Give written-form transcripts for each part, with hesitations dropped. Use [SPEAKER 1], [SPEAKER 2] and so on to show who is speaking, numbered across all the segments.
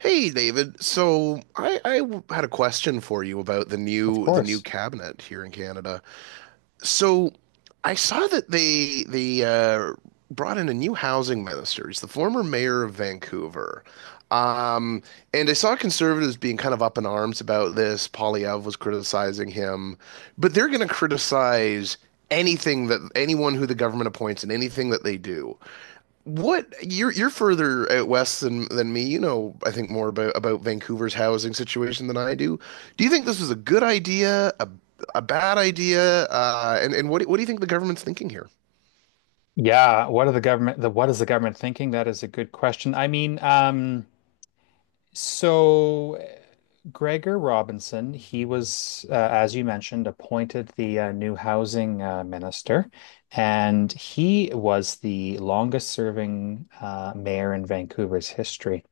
[SPEAKER 1] Hey David, had a question for you about
[SPEAKER 2] Of
[SPEAKER 1] the new
[SPEAKER 2] course.
[SPEAKER 1] cabinet here in Canada. So I saw that they brought in a new housing minister. He's the former mayor of Vancouver, um, and I saw conservatives being kind of up in arms about this. Polyev was criticizing him, but they're going to criticize anything that anyone who the government appoints and anything that they do. What you're further out west than me. You know, I think more about Vancouver's housing situation than I do. Do you think this was a good idea, a bad idea, and what do you think the government's thinking here?
[SPEAKER 2] Yeah. What is the government thinking? That is a good question. So uh, Gregor Robinson, he was, as you mentioned, appointed the new housing minister, and he was the longest serving mayor in Vancouver's history.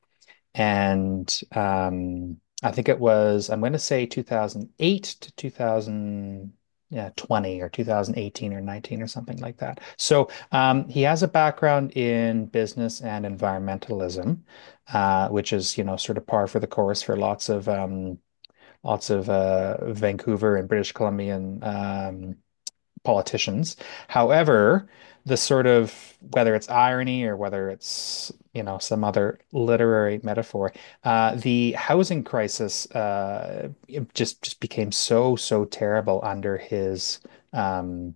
[SPEAKER 2] And I think it was, I'm going to say 2008 to 2000, yeah, 20 or 2018 or 19 or something like that. So he has a background in business and environmentalism, which is, you know, sort of par for the course for lots of Vancouver and British Columbian politicians. However, the sort of, whether it's irony or whether it's, you know, some other literary metaphor, the housing crisis, it just became so terrible um,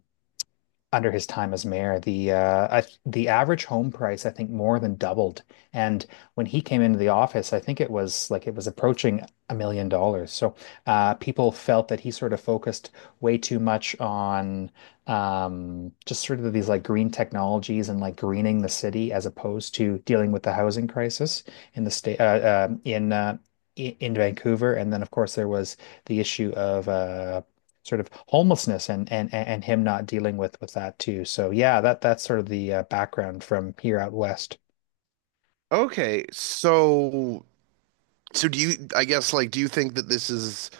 [SPEAKER 2] under his time as mayor. The average home price I think more than doubled. And when he came into the office, I think it was like it was approaching $1 million. So people felt that he sort of focused way too much on just sort of these like green technologies and like greening the city, as opposed to dealing with the housing crisis in the state uh, um in uh, in Vancouver. And then of course there was the issue of sort of homelessness and him not dealing with that too. So yeah, that that's sort of the background from here out west.
[SPEAKER 1] Okay, so So do you, I guess, like, do you think that this is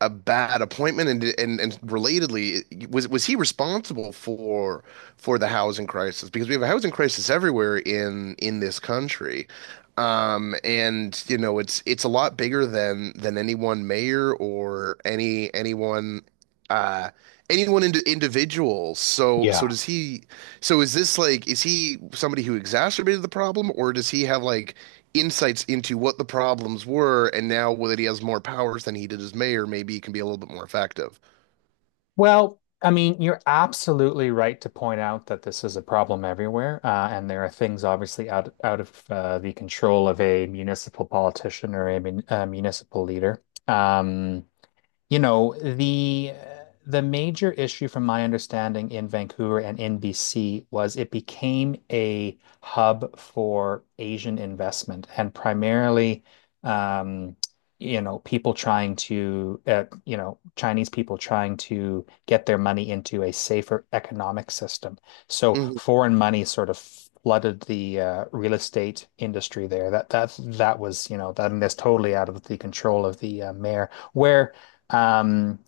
[SPEAKER 1] a bad appointment? And relatedly, was he responsible for the housing crisis? Because we have a housing crisis everywhere in this country. And you know, it's a lot bigger than any one mayor or anyone uh anyone into individual. So so
[SPEAKER 2] Yeah.
[SPEAKER 1] does he is this like is he somebody who exacerbated the problem or does he have like insights into what the problems were, and now that he has more powers than he did as mayor, maybe he can be a little bit more effective.
[SPEAKER 2] Well, I mean, you're absolutely right to point out that this is a problem everywhere, and there are things obviously out of the control of a municipal politician or a municipal leader. You know, the major issue from my understanding in Vancouver and in BC was it became a hub for Asian investment and primarily, um, you know, people trying to, you know, Chinese people trying to get their money into a safer economic system. So
[SPEAKER 1] Mm-hmm.
[SPEAKER 2] foreign money sort of flooded the real estate industry there. That was, you know, that, and that's totally out of the control of the mayor. Where um,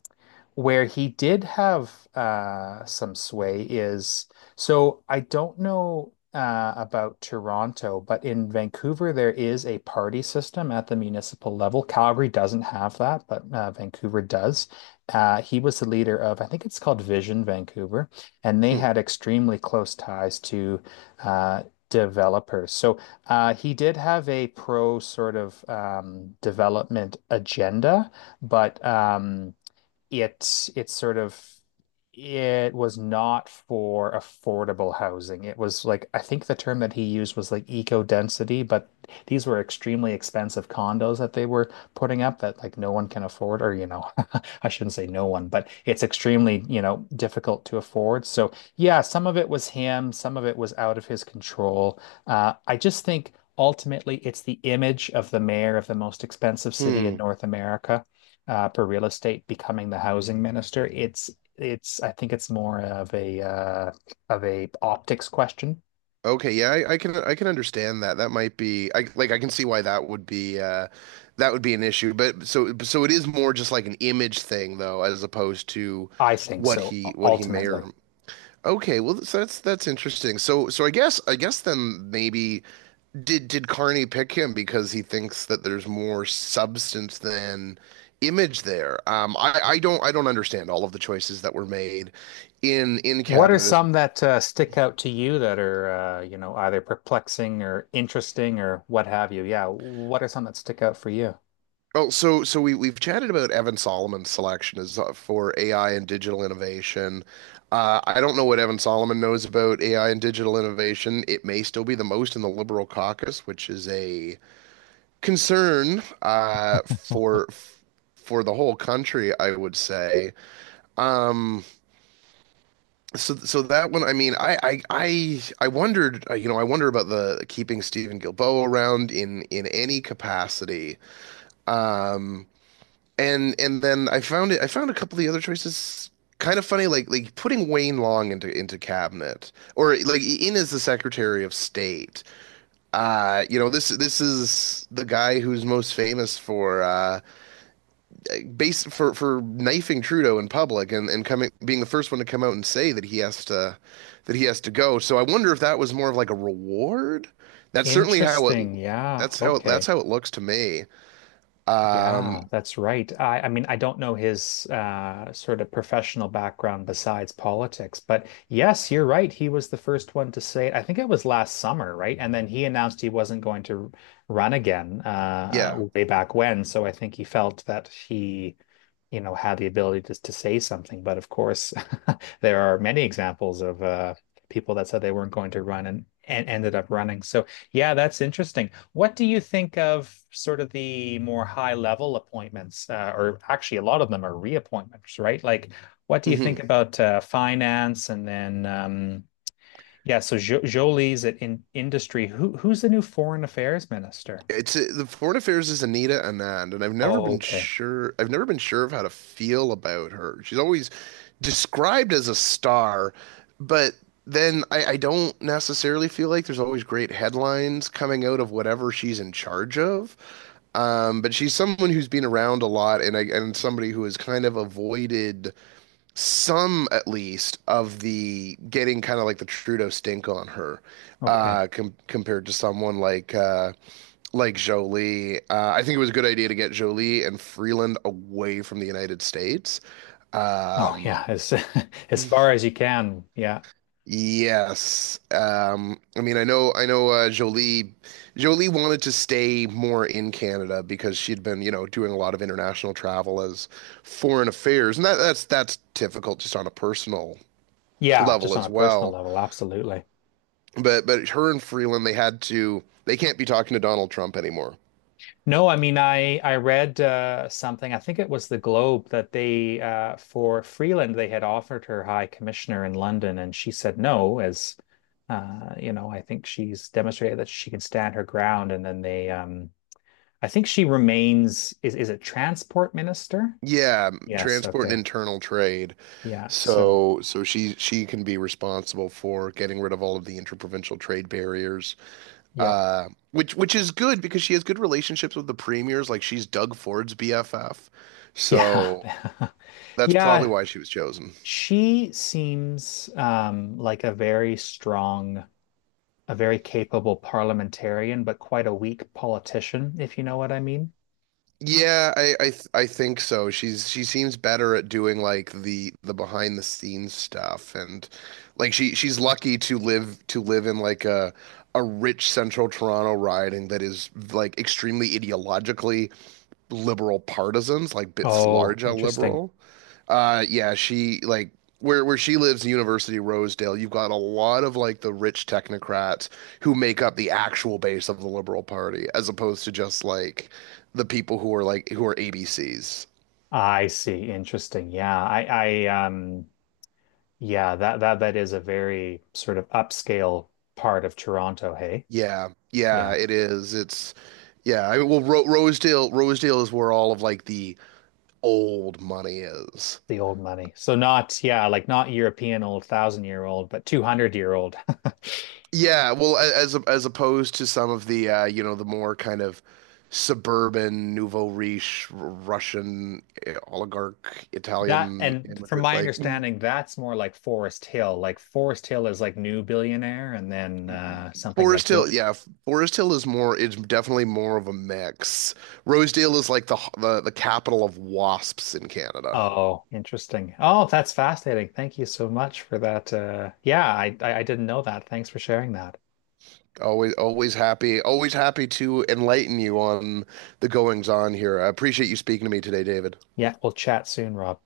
[SPEAKER 2] where he did have some sway is, so I don't know about Toronto, but in Vancouver there is a party system at the municipal level. Calgary doesn't have that, but Vancouver does. He was the leader of, I think it's called, Vision Vancouver, and they had extremely close ties to uh, developers. So he did have a pro sort of development agenda, but it's sort of, it was not for affordable housing. It was like, I think the term that he used was like eco density, but these were extremely expensive condos that they were putting up that like no one can afford, or you know, I shouldn't say no one, but it's extremely, you know, difficult to afford. So yeah, some of it was him, some of it was out of his control. I just think ultimately it's the image of the mayor of the most expensive city in
[SPEAKER 1] Hmm.
[SPEAKER 2] North America, for real estate, becoming the housing minister. It's I think it's more of a optics question.
[SPEAKER 1] Okay, yeah, I can understand that. That might be I like I can see why that would be an issue. But so it is more just like an image thing though, as opposed to
[SPEAKER 2] I think so,
[SPEAKER 1] what he may or
[SPEAKER 2] ultimately.
[SPEAKER 1] okay, well that's interesting. So I guess then maybe did Carney pick him because he thinks that there's more substance than image there? I don't understand all of the choices that were made in
[SPEAKER 2] What are
[SPEAKER 1] cabinet as
[SPEAKER 2] some that stick out to you that are, you know, either perplexing or interesting or what have you? Yeah, what are some that stick out for you?
[SPEAKER 1] oh so we've chatted about Evan Solomon's selection as for AI and digital innovation. I don't know what Evan Solomon knows about AI and digital innovation. It may still be the most in the Liberal caucus, which is a concern for the whole country, I would say. Mm, So, so that one, I mean, I wondered, you know, I wonder about the keeping Stephen Gilboa around in any capacity. Mm. And then I found it. I found a couple of the other choices kind of funny, like putting Wayne Long into cabinet or like in as the Secretary of State. You know, this is the guy who's most famous for base for knifing Trudeau in public and coming being the first one to come out and say that he has to go. So I wonder if that was more of like a reward. That's certainly how it.
[SPEAKER 2] Interesting. Yeah.
[SPEAKER 1] That's
[SPEAKER 2] Okay.
[SPEAKER 1] how it looks to me. Um,
[SPEAKER 2] Yeah, that's right. I mean, I don't know his sort of professional background besides politics, but yes, you're right. He was the first one to say it. I think it was last summer, right? And then he announced he wasn't going to run again,
[SPEAKER 1] yeah.
[SPEAKER 2] way back when. So I think he felt that he, you know, had the ability to say something. But of course, there are many examples of people that said they weren't going to run and ended up running. So yeah, that's interesting. What do you think of sort of the more high level appointments, or actually a lot of them are reappointments, right? Like, what do you think
[SPEAKER 1] Hmm.
[SPEAKER 2] about finance? And then, yeah, so jo Jolie's at in industry. Who's the new foreign affairs minister?
[SPEAKER 1] It's the Foreign Affairs is Anita Anand, and
[SPEAKER 2] Oh, okay,
[SPEAKER 1] I've never been sure of how to feel about her. She's always described as a star, but then I don't necessarily feel like there's always great headlines coming out of whatever she's in charge of. But she's someone who's been around a lot, and and somebody who has kind of avoided some, at least, of the getting kind of like the Trudeau stink on her,
[SPEAKER 2] okay.
[SPEAKER 1] compared to someone like. Like Jolie. I think it was a good idea to get Jolie and Freeland away from the United States.
[SPEAKER 2] Oh, yeah,
[SPEAKER 1] Um,
[SPEAKER 2] as as far as you can. Yeah,
[SPEAKER 1] yes. I mean, I know, Jolie wanted to stay more in Canada because she'd been, you know, doing a lot of international travel as foreign affairs, and that's difficult just on a personal
[SPEAKER 2] yeah,
[SPEAKER 1] level
[SPEAKER 2] just on
[SPEAKER 1] as
[SPEAKER 2] a personal
[SPEAKER 1] well.
[SPEAKER 2] level, absolutely.
[SPEAKER 1] But her and Freeland, they can't be talking to Donald Trump anymore.
[SPEAKER 2] No, I mean, I read something. I think it was the Globe that they, for Freeland, they had offered her High Commissioner in London, and she said no. As you know, I think she's demonstrated that she can stand her ground. And then they, I think she remains. Is it Transport Minister?
[SPEAKER 1] Yeah,
[SPEAKER 2] Yes.
[SPEAKER 1] transport and
[SPEAKER 2] Okay.
[SPEAKER 1] internal trade.
[SPEAKER 2] Yeah. So
[SPEAKER 1] So she can be responsible for getting rid of all of the interprovincial trade barriers.
[SPEAKER 2] yeah,
[SPEAKER 1] Which is good because she has good relationships with the premiers, like she's Doug Ford's BFF. So
[SPEAKER 2] yeah,
[SPEAKER 1] that's probably
[SPEAKER 2] yeah.
[SPEAKER 1] why she was chosen.
[SPEAKER 2] She seems like a very strong, a very capable parliamentarian, but quite a weak politician, if you know what I mean.
[SPEAKER 1] Yeah, I think so. She seems better at doing like the behind the scenes stuff, and like she's lucky to live in like a rich central Toronto riding that is like extremely ideologically liberal partisans, like bits
[SPEAKER 2] Oh,
[SPEAKER 1] large L
[SPEAKER 2] interesting.
[SPEAKER 1] liberal. Yeah, she like where she lives, University of Rosedale. You've got a lot of like the rich technocrats who make up the actual base of the Liberal Party, as opposed to just like the people who are like who are ABCs.
[SPEAKER 2] I see. Interesting. Yeah. Yeah, that, that, that is a very sort of upscale part of Toronto. Hey,
[SPEAKER 1] Yeah, yeah,
[SPEAKER 2] yeah,
[SPEAKER 1] it is. It's Yeah. I mean, well, Ro Rosedale Rosedale is where all of like the old money is.
[SPEAKER 2] the old money. So not, yeah, like not European old, thousand year old, but 200-year-old.
[SPEAKER 1] Yeah, well, as opposed to some of the you know, the more kind of suburban nouveau riche Russian eh, oligarch
[SPEAKER 2] That,
[SPEAKER 1] Italian
[SPEAKER 2] and from
[SPEAKER 1] immigrant
[SPEAKER 2] my
[SPEAKER 1] like mm,
[SPEAKER 2] understanding, that's more like Forest Hill. Like Forest Hill is like new billionaire, and then something like
[SPEAKER 1] Forest Hill,
[SPEAKER 2] Bro—
[SPEAKER 1] yeah, Forest Hill is more it's definitely more of a mix. Rosedale is like the capital of wasps in Canada.
[SPEAKER 2] Oh, interesting. Oh, that's fascinating. Thank you so much for that. Yeah, I I didn't know that. Thanks for sharing that.
[SPEAKER 1] Always happy to enlighten you on the goings on here. I appreciate you speaking to me today, David.
[SPEAKER 2] Yeah, we'll chat soon, Rob.